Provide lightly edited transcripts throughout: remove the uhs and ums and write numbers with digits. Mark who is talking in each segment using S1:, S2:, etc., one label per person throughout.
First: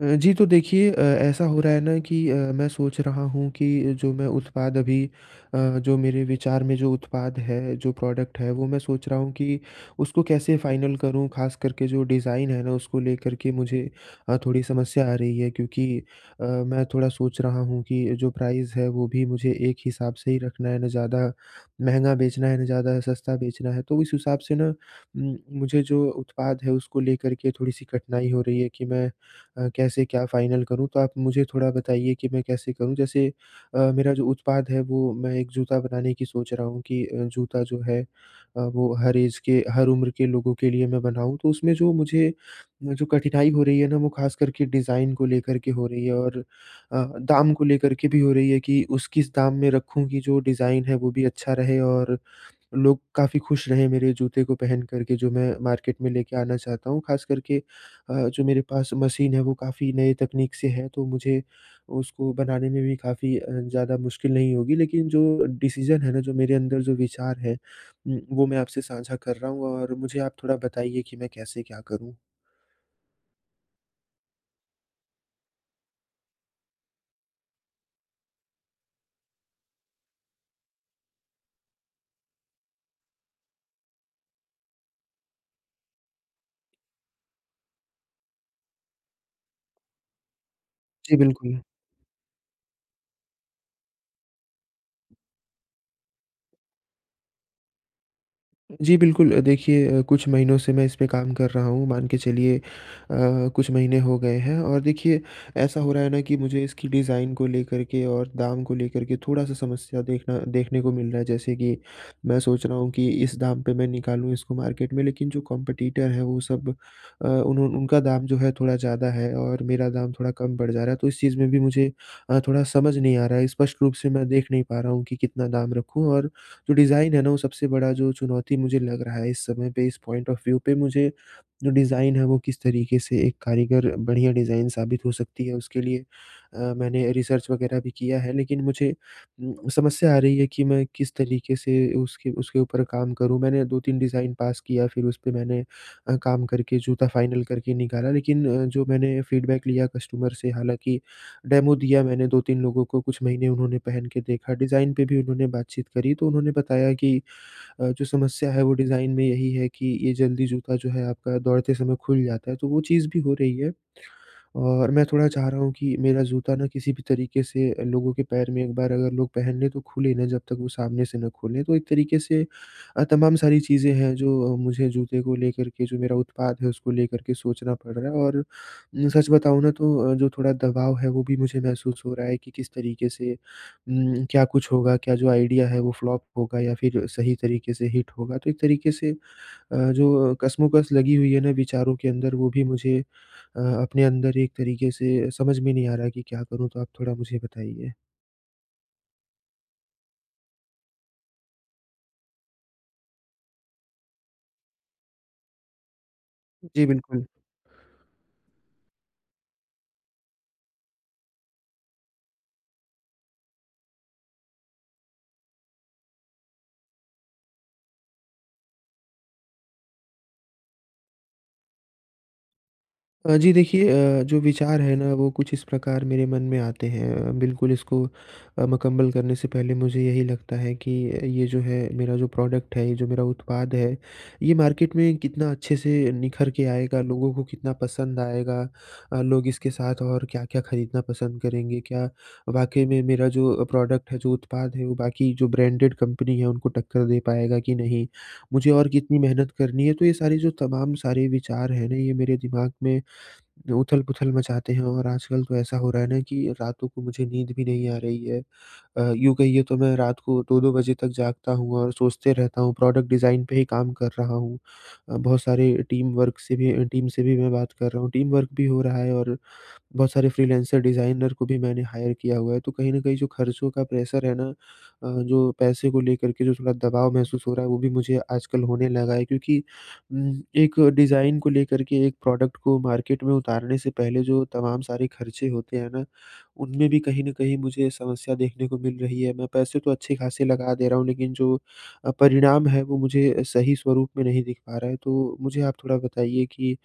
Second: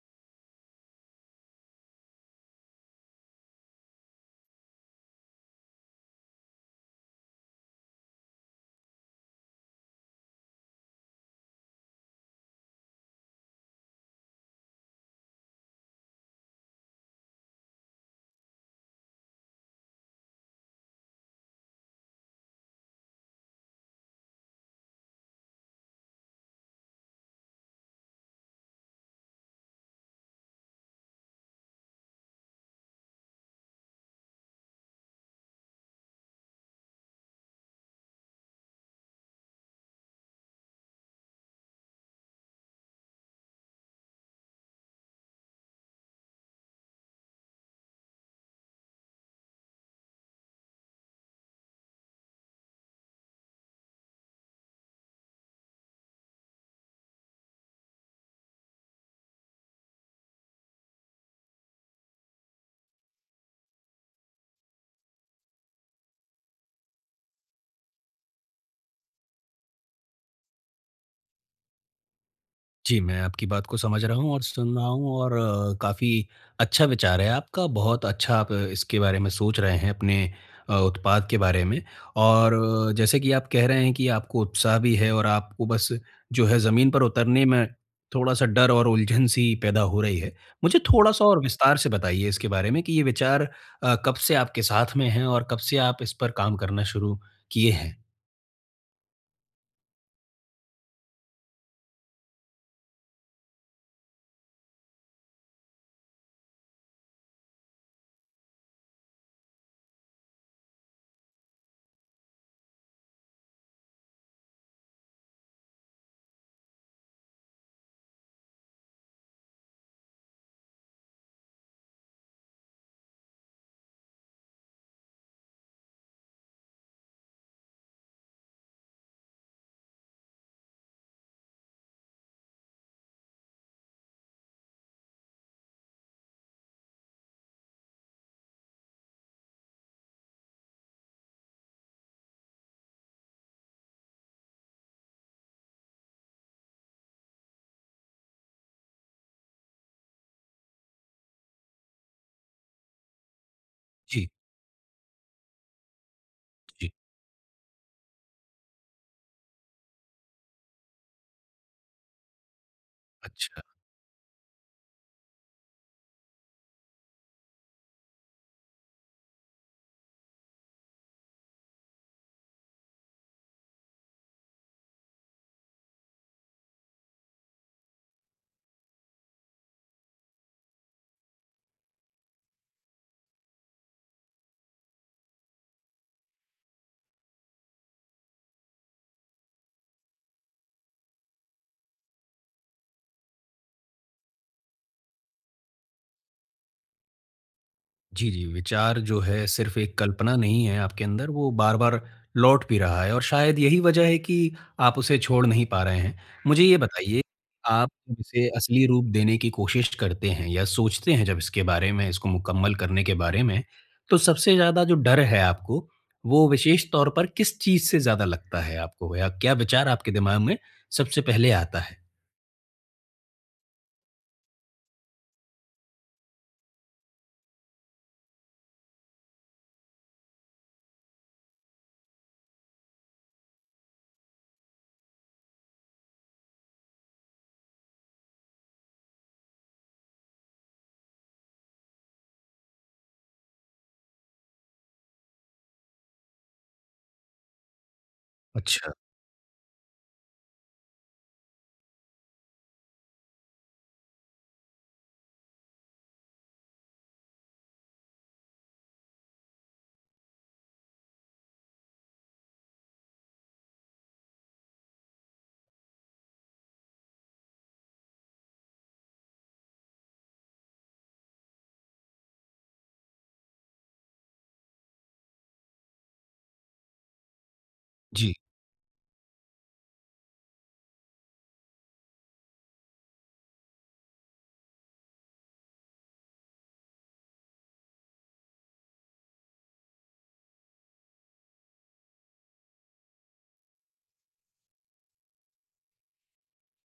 S1: जी, तो देखिए ऐसा हो रहा है ना कि मैं सोच रहा हूँ कि जो मैं उत्पाद अभी अ, जो मेरे विचार में जो उत्पाद है, जो प्रोडक्ट है, वो मैं सोच रहा हूँ कि उसको कैसे फाइनल करूँ, ख़ास करके जो डिज़ाइन है ना, उसको लेकर के मुझे थोड़ी समस्या आ रही है क्योंकि मैं थोड़ा सोच रहा हूँ कि जो प्राइस है, वो भी मुझे एक हिसाब से ही रखना है, ना ज़्यादा महँगा बेचना है, ना ज़्यादा सस्ता बेचना है। तो इस हिसाब से ना मुझे जो उत्पाद है, उसको लेकर के थोड़ी-सी कठिनाई हो रही है कि मैं कैसे क्या फाइनल करूँ? तो आप मुझे थोड़ा बताइए कि मैं कैसे करूँ? जैसे मेरा जो उत्पाद है वो मैं एक जूता बनाने की सोच रहा हूँ कि जूता जो है वो हर ऐज के हर उम्र के लोगों के लिए मैं बनाऊँ। तो उसमें जो मुझे जो कठिनाई हो रही है ना वो ख़ास करके डिज़ाइन को लेकर के हो रही है और दाम को लेकर के भी हो रही है कि उस किस दाम में रखूँ कि जो डिज़ाइन है वो भी अच्छा रहे और लोग काफ़ी खुश रहे मेरे जूते को पहन कर के जो मैं मार्केट में लेके आना चाहता हूँ। ख़ास करके जो मेरे पास मशीन है वो काफ़ी नए तकनीक से है तो मुझे उसको बनाने में भी काफ़ी ज़्यादा मुश्किल नहीं होगी। लेकिन जो डिसीज़न है ना जो मेरे अंदर जो विचार है वो मैं आपसे साझा कर रहा हूँ और मुझे आप थोड़ा बताइए कि मैं कैसे क्या करूँ?
S2: जी, मैं आपकी बात को समझ रहा हूँ और सुन रहा हूँ, और काफ़ी अच्छा विचार है आपका। बहुत अच्छा, आप इसके बारे में सोच रहे हैं अपने उत्पाद के बारे में। और जैसे कि आप कह रहे हैं कि आपको उत्साह भी है, और आपको बस जो है ज़मीन पर उतरने में थोड़ा-सा डर और उलझन सी पैदा हो रही है। मुझे
S1: जी,
S2: थोड़ा-सा और
S1: बिल्कुल।
S2: विस्तार से बताइए इसके बारे में कि ये विचार कब से आपके साथ में हैं, और कब से आप इस पर काम करना शुरू किए हैं?
S1: जी, बिल्कुल। देखिए कुछ महीनों से मैं इस पे काम कर रहा हूँ, मान के चलिए कुछ महीने हो गए हैं और देखिए ऐसा हो रहा है ना कि मुझे इसकी डिज़ाइन को लेकर के और दाम को लेकर के थोड़ा-सा समस्या देखना देखने को मिल रहा है। जैसे कि मैं सोच रहा हूँ कि इस दाम पे मैं निकालूँ इसको मार्केट में, लेकिन जो कॉम्पिटिटर है वो सब उन्हों उनका दाम जो है थोड़ा ज़्यादा है और मेरा दाम थोड़ा कम पड़ जा रहा है। तो इस चीज़ में भी मुझे थोड़ा समझ नहीं आ रहा है, स्पष्ट रूप से मैं देख नहीं पा रहा हूँ कि कितना दाम रखूँ और जो डिज़ाइन है ना, वो सबसे बड़ा जो चुनौती मुझे लग रहा है इस समय पे, इस पॉइंट ऑफ व्यू पे मुझे जो डिज़ाइन है, वो किस तरीके से एक कारीगर बढ़िया डिज़ाइन साबित हो सकती है, उसके लिए मैंने रिसर्च वगैरह भी किया है। लेकिन मुझे समस्या आ रही है कि मैं किस तरीके से उसके उसके ऊपर काम करूँ। मैंने 2-3 डिज़ाइन पास किया, फिर उस पे मैंने काम करके जूता फाइनल करके निकाला। लेकिन जो मैंने फीडबैक लिया कस्टमर से, हालाँकि डेमो दिया मैंने 2-3 लोगों को, कुछ महीने उन्होंने पहन के
S2: जी,
S1: देखा। डिज़ाइन पे भी उन्होंने बातचीत करी, तो उन्होंने
S2: जी,
S1: बताया कि जो समस्या है वो डिज़ाइन में यही है कि ये जल्दी जूता जो है आपका दौड़ते समय खुल जाता है, तो वो चीज़ भी हो रही
S2: अच्छा।
S1: है। और मैं थोड़ा चाह रहा हूँ कि मेरा जूता ना किसी भी तरीके से लोगों के पैर में एक बार अगर लोग पहन लें तो खुले ना, जब तक वो सामने से ना खोलें। तो एक तरीके से तमाम सारी चीज़ें हैं जो मुझे जूते को लेकर के जो मेरा उत्पाद है उसको लेकर के सोचना पड़ रहा है और सच बताऊँ ना तो जो थोड़ा दबाव है वो भी मुझे महसूस हो रहा है कि किस तरीके से क्या कुछ होगा, क्या जो आइडिया है वो फ्लॉप होगा या फिर सही तरीके से हिट होगा। तो एक तरीके से जो कशमकश लगी हुई है ना विचारों के अंदर वो भी मुझे अपने अंदर एक तरीके से समझ में नहीं आ रहा है कि क्या करूँ? तो आप थोड़ा मुझे बताइए।
S2: जी, जी। विचार जो है सिर्फ़ एक कल्पना नहीं है आपके अंदर, वो बार-बार लौट भी रहा है, और शायद यही वजह है कि आप उसे छोड़ नहीं पा रहे हैं। मुझे ये
S1: जी,
S2: बताइए,
S1: बिल्कुल।
S2: आप जब इसे असली रूप देने की कोशिश करते हैं, या सोचते हैं जब इसके बारे में, इसको मुकम्मल करने के बारे में, तो सबसे ज़्यादा जो डर है आपको, वो विशेष तौर पर किस चीज़ से ज़्यादा लगता है आपको? या क्या विचार आपके दिमाग में सबसे पहले आता है?
S1: जी देखिए जो विचार है ना वो कुछ इस प्रकार मेरे मन में आते हैं बिल्कुल इसको मुकम्मल करने से पहले मुझे यही लगता है कि ये जो है मेरा जो प्रोडक्ट है, ये जो मेरा उत्पाद है, ये मार्केट में कितना अच्छे से निखर के आएगा, लोगों को कितना पसंद आएगा लोग इसके साथ और क्या-क्या खरीदना पसंद करेंगे, क्या वाक़ई में मेरा जो प्रोडक्ट है, जो उत्पाद है, वो बाकी जो ब्रांडेड कंपनी है उनको टक्कर दे पाएगा कि नहीं, मुझे और
S2: अच्छा,
S1: कितनी मेहनत करनी है। तो ये सारे जो तमाम सारे विचार हैं ना, ये मेरे दिमाग में उथल-पुथल मचाते हैं और आजकल तो ऐसा हो रहा है ना कि रातों को मुझे नींद भी नहीं आ रही है। यूँ कहिए तो मैं रात को 2-2 बजे तक जागता हूँ और सोचते रहता हूँ, प्रोडक्ट डिज़ाइन पे ही काम कर रहा हूँ। बहुत सारे टीम से भी मैं बात कर रहा हूँ, टीम वर्क भी हो रहा है और बहुत सारे फ्रीलांसर डिज़ाइनर को भी मैंने हायर किया हुआ है, तो कहीं न कहीं जो खर्चों का प्रेशर है ना जो पैसे को लेकर के जो थोड़ा दबाव महसूस हो रहा है, वो भी मुझे
S2: जी।
S1: आजकल होने लगा है क्योंकि एक डिज़ाइन को लेकर के एक प्रोडक्ट को मार्केट में उतारने से पहले जो तमाम सारे खर्चे होते हैं ना, उनमें भी कहीं न कहीं मुझे समस्या देखने को मिल रही है। मैं पैसे तो अच्छे खासे लगा दे रहा हूँ, लेकिन जो परिणाम है, वो मुझे सही स्वरूप में नहीं दिख पा रहा है। तो मुझे आप थोड़ा बताइए कि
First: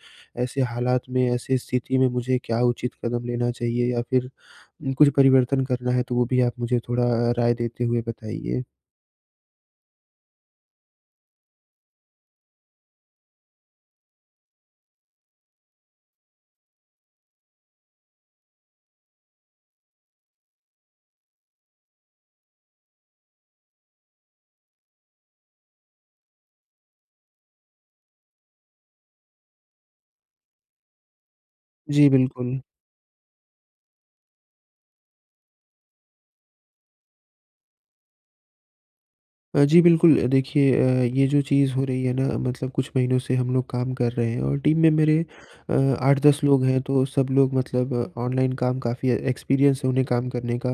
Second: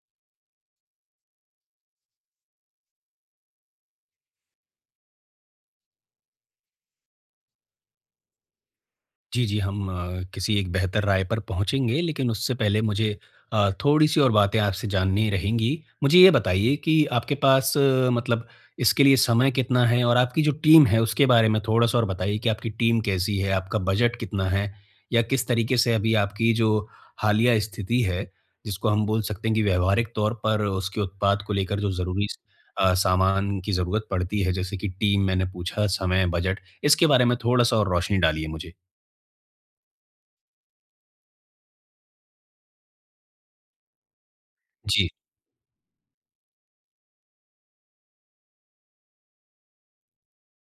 S1: ऐसे हालात में, ऐसी स्थिति में मुझे क्या उचित कदम लेना चाहिए या फिर कुछ परिवर्तन करना है तो वो भी आप मुझे थोड़ा राय देते हुए बताइए।
S2: जी, जी, हम किसी एक बेहतर राय पर पहुँचेंगे, लेकिन उससे पहले मुझे थोड़ी-सी और बातें आपसे जाननी रहेंगी। मुझे ये बताइए कि आपके पास मतलब, इसके लिए समय कितना है? और आपकी जो टीम है, उसके बारे में थोड़ा-सा और बताइए कि आपकी टीम कैसी है? आपका बजट कितना है? या किस तरीके से अभी आपकी जो हालिया स्थिति है, जिसको हम बोल सकते हैं कि व्यावहारिक तौर पर उसके उत्पाद को लेकर जो
S1: जी,
S2: ज़रूरी
S1: बिल्कुल।
S2: सामान की ज़रूरत पड़ती है, जैसे कि टीम मैंने पूछा, समय, बजट, इसके बारे में थोड़ा-सा और रोशनी डालिए मुझे।
S1: जी बिल्कुल। देखिए ये जो चीज़ हो रही है ना मतलब कुछ महीनों से हम लोग काम कर रहे हैं और टीम में
S2: जी।
S1: मेरे अ, 8-10 लोग हैं तो सब लोग मतलब ऑनलाइन काम काफ़ी एक्सपीरियंस है उन्हें काम करने का।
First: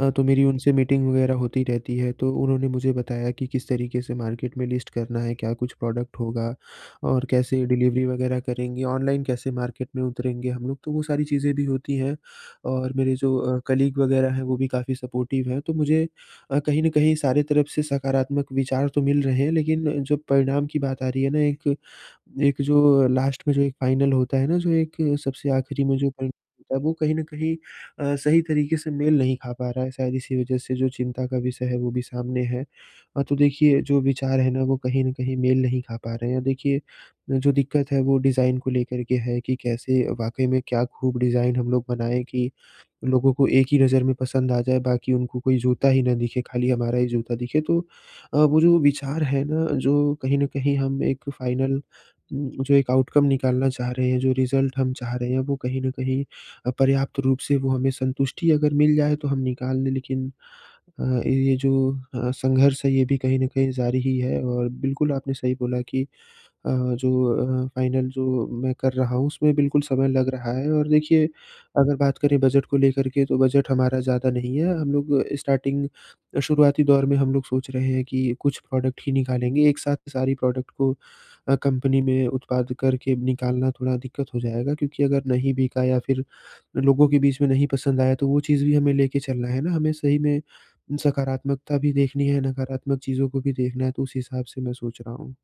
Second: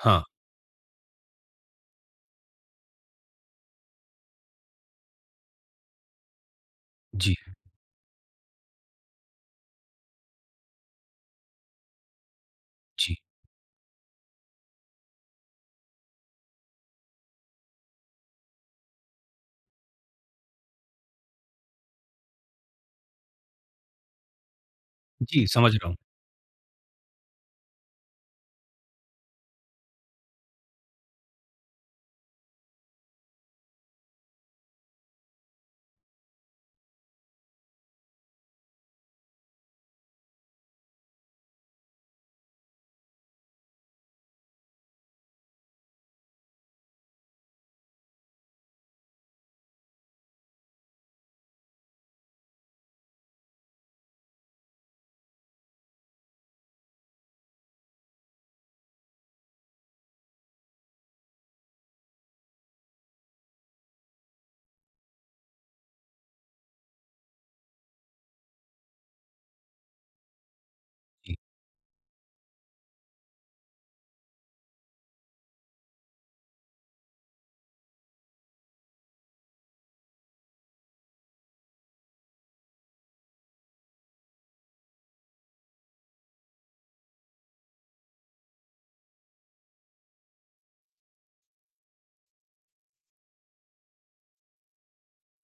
S2: हाँ,
S1: तो मेरी उनसे मीटिंग वगैरह होती रहती है तो उन्होंने मुझे बताया कि किस तरीके से मार्केट में लिस्ट करना है, क्या कुछ प्रोडक्ट होगा और
S2: जी,
S1: कैसे डिलीवरी वगैरह करेंगे, ऑनलाइन कैसे मार्केट में उतरेंगे हम लोग। तो वो सारी चीज़ें भी होती हैं और मेरे
S2: जी।
S1: जो कलीग वगैरह हैं वो भी काफ़ी सपोर्टिव हैं। तो मुझे कहीं न कहीं सारे तरफ से सकारात्मक विचार तो मिल रहे हैं, लेकिन जब परिणाम की बात आ रही है ना, एक एक जो लास्ट में जो एक फाइनल होता है ना, जो एक
S2: जी,
S1: सबसे
S2: समझ
S1: आखिरी
S2: रहा हूँ।
S1: में जो परिणाम होता है, वो कहीं न कहीं सही तरीके से मेल नहीं खा पा रहा है। शायद इसी वजह से जो चिंता का विषय है, वो भी सामने है। तो देखिए, जो विचार है ना, वो कहीं न कहीं मेल नहीं खा पा रहे हैं। देखिए, जो दिक्कत है, वो डिज़ाइन को लेकर के है कि कैसे वाक़ई में क्या खूब डिज़ाइन हम लोग बनाएँ कि लोगों को एक ही नज़र में पसंद आ जाए, बाकी उनको कोई जूता ही ना दिखे, खाली हमारा ही जूता दिखे। तो वो जो विचार है ना, जो कहीं न कहीं हम एक फाइनल जो एक आउटकम निकालना चाह रहे हैं, जो रिज़ल्ट हम चाह रहे हैं, वो कहीं न कहीं पर्याप्त रूप से वो हमें संतुष्टि अगर मिल जाए तो हम निकाल लें, लेकिन ये जो संघर्ष है ये भी कहीं न कहीं जारी ही है और बिल्कुल आपने सही बोला कि जो फाइनल जो मैं कर रहा हूँ उसमें बिल्कुल समय लग रहा है और देखिए
S2: जी,
S1: अगर बात करें बजट को लेकर के तो बजट हमारा ज़्यादा नहीं है। हम लोग स्टार्टिंग शुरुआती दौर में हम लोग सोच रहे हैं कि कुछ प्रोडक्ट ही निकालेंगे। एक साथ सारी प्रोडक्ट को कंपनी में उत्पाद करके निकालना थोड़ा दिक्कत हो जाएगा क्योंकि अगर नहीं बिका या फिर लोगों के बीच में नहीं पसंद आया तो वो चीज़ भी हमें लेके चलना है ना। हमें सही में सकारात्मकता भी देखनी है, नकारात्मक चीज़ों को भी देखना है, तो उस हिसाब से मैं सोच रहा हूँ।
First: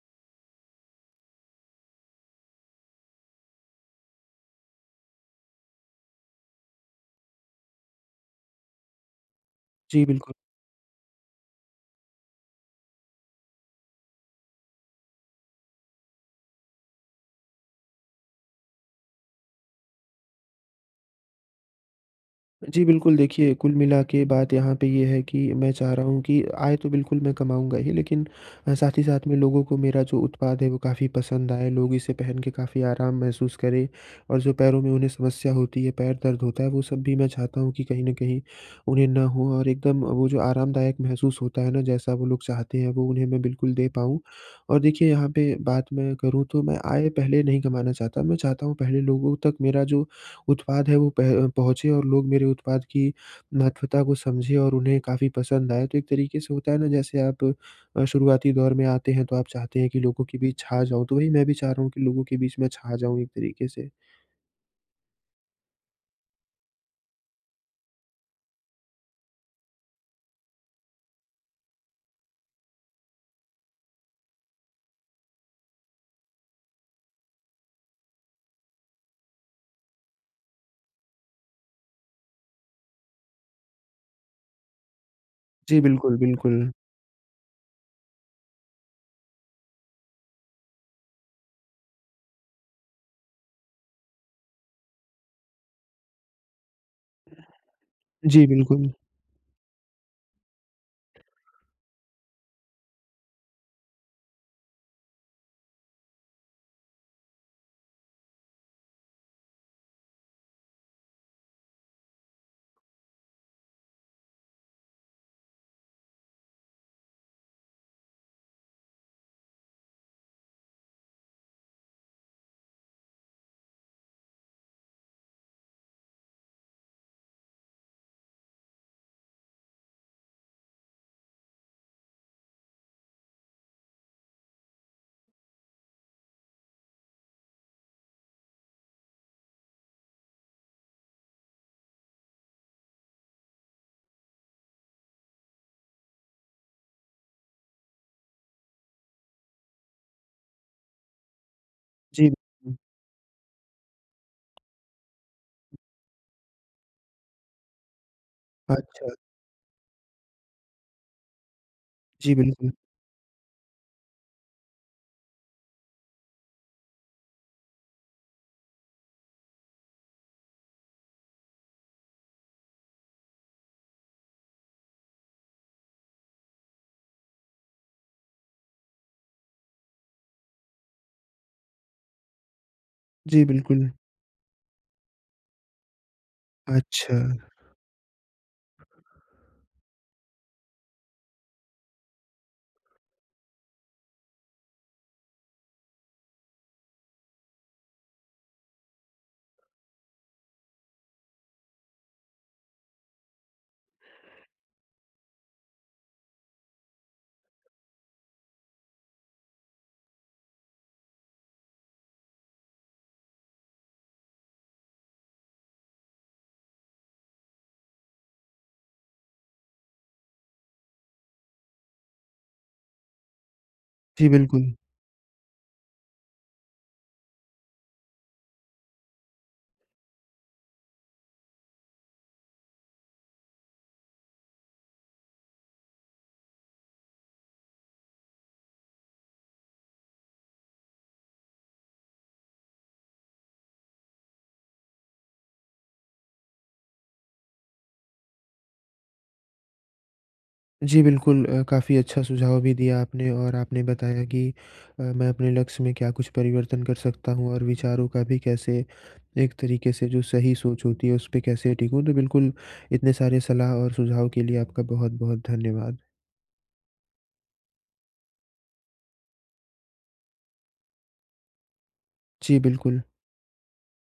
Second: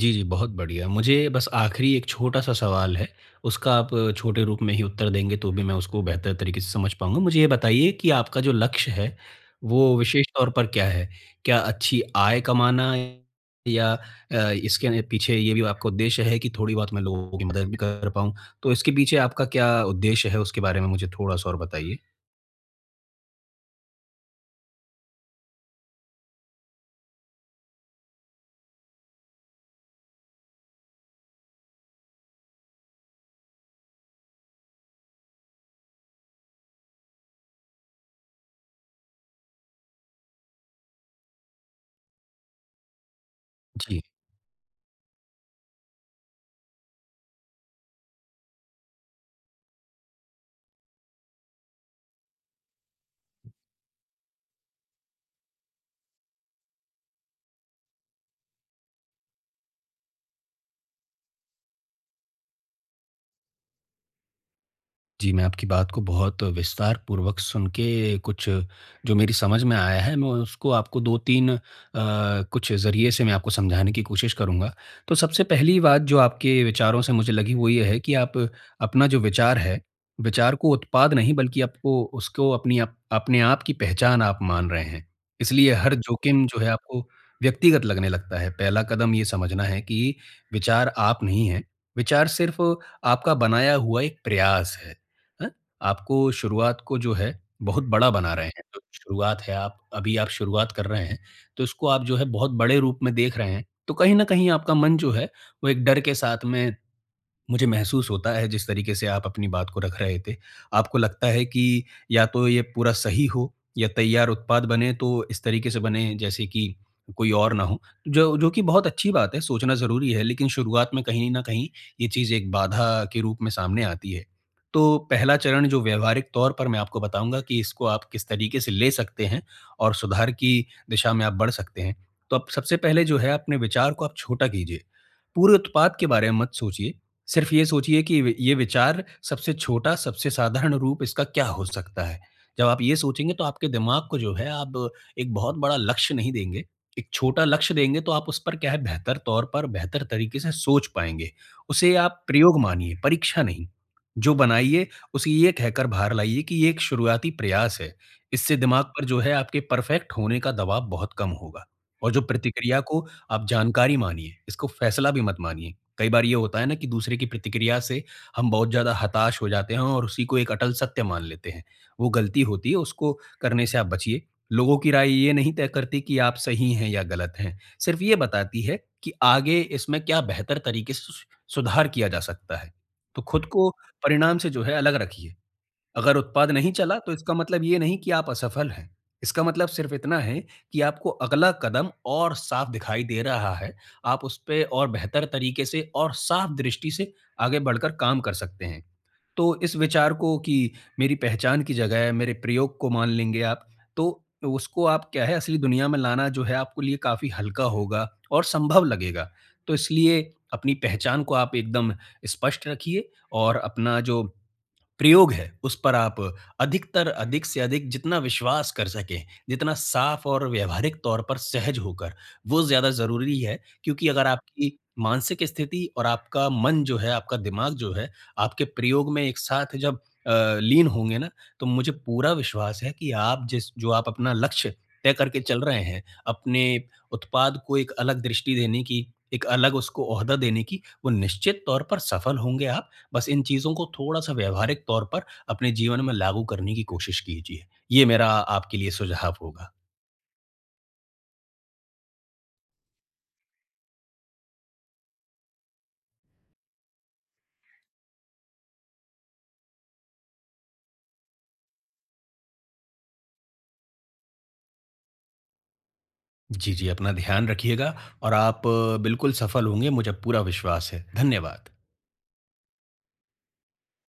S2: जी, जी, बहुत बढ़िया। मुझे बस आखिरी एक छोटा-सा सवाल है, उसका आप छोटे रूप में ही उत्तर देंगे तो भी मैं उसको बेहतर तरीके से समझ पाऊँगा। मुझे ये बताइए कि आपका जो लक्ष्य है, वो
S1: जी,
S2: विशेष
S1: बिल्कुल।
S2: तौर पर क्या है? क्या अच्छी आय कमाना है, या इसके पीछे ये भी आपका उद्देश्य है कि थोड़ी बहुत मैं लोगों की मदद भी कर पाऊँ? तो इसके पीछे आपका क्या उद्देश्य है, उसके बारे में मुझे थोड़ा-सा और बताइए?
S1: जी, बिल्कुल, देखिए, कुल मिला के बात यहाँ पे ये है कि मैं चाह रहा हूँ कि आय तो बिल्कुल मैं कमाऊँगा ही, लेकिन साथ ही साथ में लोगों को मेरा जो उत्पाद है, वो काफ़ी पसंद आए, लोग इसे पहन के काफ़ी आराम महसूस करें और जो पैरों में उन्हें समस्या होती है, पैर दर्द होता है, वो सब भी मैं चाहता हूँ कि कहीं न कहीं उन्हें ना हो और एकदम वो जो आरामदायक महसूस होता है ना, जैसा वो लोग चाहते हैं, वो उन्हें मैं बिल्कुल दे
S2: जी।
S1: पाऊँ। और देखिए, यहाँ पे बात मैं करूँ, तो मैं आय पहले नहीं कमाना चाहता, मैं चाहता हूँ पहले लोगों तक मेरा जो उत्पाद है वो पह पहुँचे और लोग मेरे उत्पाद की महत्वता को समझे और उन्हें काफ़ी पसंद आए। तो एक तरीके से होता है ना जैसे आप शुरुआती दौर में आते हैं तो आप चाहते हैं कि लोगों के बीच छा जाऊँ, तो वही मैं भी चाह रहा हूँ कि लोगों के बीच मैं छा जाऊँ एक तरीके से।
S2: जी, मैं आपकी बात को बहुत विस्तारपूर्वक सुन के, कुछ जो मेरी समझ में आया है, मैं उसको आपको 2-3 कुछ ज़रिए से मैं आपको समझाने की कोशिश करूँगा। तो सबसे पहली बात जो आपके विचारों से मुझे लगी, वो ये है कि आप अपना जो विचार है, विचार को उत्पाद नहीं, बल्कि आपको उसको अपनी आप अपने आप की पहचान आप मान रहे हैं। इसलिए
S1: जी,
S2: हर
S1: बिल्कुल,
S2: जोखिम जो
S1: बिल्कुल।
S2: है आपको व्यक्तिगत लगने लगता है। पहला कदम ये समझना है कि विचार आप नहीं हैं, विचार सिर्फ़ आपका बनाया हुआ एक प्रयास है। हैं? आपको शुरुआत को जो है बहुत बड़ा बना रहे
S1: जी,
S2: हैं। तो
S1: बिल्कुल।
S2: शुरुआत है, आप अभी आप शुरुआत कर रहे हैं, तो इसको आप जो है बहुत बड़े रूप में देख रहे हैं। तो कहीं न कहीं आपका मन जो है, वो एक डर के साथ में मुझे महसूस होता है, जिस तरीके से आप अपनी बात को रख रहे थे, आपको लगता है कि या तो ये पूरा सही हो, या तैयार उत्पाद बने तो इस तरीके से बने जैसे कि कोई और ना हो। जो जो कि बहुत अच्छी बात है, सोचना ज़रूरी है, लेकिन शुरुआत में कहीं न कहीं ये चीज़ एक बाधा के रूप में सामने आती है। तो पहला चरण जो व्यावहारिक तौर पर मैं आपको बताऊँगा कि इसको आप किस तरीके से ले सकते हैं, और सुधार की दिशा में आप बढ़ सकते हैं। तो आप सबसे पहले जो है अपने विचार को आप छोटा कीजिए। पूरे उत्पाद के बारे में मत सोचिए, सिर्फ ये सोचिए कि वि ये विचार सबसे छोटा, सबसे साधारण रूप इसका क्या हो सकता है? जब आप ये सोचेंगे, तो आपके दिमाग को जो है आप एक बहुत बड़ा लक्ष्य नहीं देंगे, एक छोटा लक्ष्य देंगे, तो आप उस पर क्या है बेहतर तौर पर, बेहतर तरीके से सोच पाएँगे। उसे आप
S1: जी,
S2: प्रयोग
S1: बिल्कुल।
S2: मानिए, परीक्षा नहीं। जो बनाइए, उसे ये कहकर बाहर लाइए कि ये एक शुरुआती प्रयास है। इससे दिमाग पर
S1: अच्छा।
S2: जो है आपके परफेक्ट होने का दबाव बहुत कम होगा। और जो
S1: जी, बिल्कुल।
S2: प्रतिक्रिया को आप जानकारी मानिए, इसको फैसला भी मत मानिए। कई बार ये होता है ना कि दूसरे की प्रतिक्रिया से हम बहुत ज़्यादा हताश हो जाते हैं, और उसी को एक अटल सत्य मान लेते हैं। वो गलती होती है, उसको करने से आप बचिए। लोगों की राय ये नहीं तय करती कि आप सही हैं या गलत हैं। सिर्फ़ ये बताती है कि आगे इसमें क्या बेहतर तरीके से सु सुधार किया जा सकता है। तो खुद
S1: जी,
S2: को
S1: बिल्कुल।
S2: परिणाम से जो है अलग रखिए। अगर उत्पाद नहीं चला, तो
S1: अच्छा।
S2: इसका मतलब ये नहीं कि आप असफल हैं। इसका मतलब सिर्फ इतना है कि आपको अगला कदम और साफ दिखाई दे रहा है। आप उस पे और बेहतर तरीके से और साफ दृष्टि से आगे बढ़कर काम कर सकते हैं। तो इस विचार को कि मेरी पहचान की जगह है, मेरे प्रयोग को मान लेंगे आप, तो उसको आप क्या है असली दुनिया में लाना जो है आपके लिए काफ़ी हल्का होगा और संभव लगेगा। तो इसलिए अपनी पहचान को आप एकदम स्पष्ट रखिए, और अपना जो प्रयोग है उस पर आप अधिक से अधिक जितना विश्वास कर सकें, जितना साफ और व्यावहारिक तौर पर सहज होकर, वो ज़्यादा ज़रूरी है, क्योंकि अगर
S1: जी, बिल्कुल।
S2: आपकी मानसिक स्थिति और आपका मन जो है, आपका दिमाग जो है, आपके प्रयोग में एक साथ जब लीन होंगे ना, तो मुझे पूरा विश्वास है कि आप जिस जो आप अपना लक्ष्य तय करके चल रहे हैं, अपने उत्पाद को एक अलग दृष्टि देने की, एक अलग उसको ओहदा देने की, वो निश्चित तौर पर सफल होंगे आप। बस इन चीज़ों को थोड़ा-सा व्यावहारिक तौर पर अपने जीवन में लागू करने की कोशिश कीजिए। ये मेरा आपके लिए सुझाव होगा।
S1: जी, बिल्कुल काफ़ी अच्छा सुझाव भी दिया आपने और आपने बताया कि मैं अपने लक्ष्य में क्या कुछ परिवर्तन कर सकता हूँ और विचारों का भी कैसे एक तरीके से जो सही सोच होती है, उस पे कैसे टिकूँ। तो बिल्कुल, इतने सारे सलाह और सुझाव के लिए आपका बहुत-बहुत धन्यवाद।
S2: जी, जी, अपना ध्यान रखिएगा, और आप बिल्कुल सफल होंगे, मुझे पूरा विश्वास है। धन्यवाद।
S1: जी, बिल्कुल।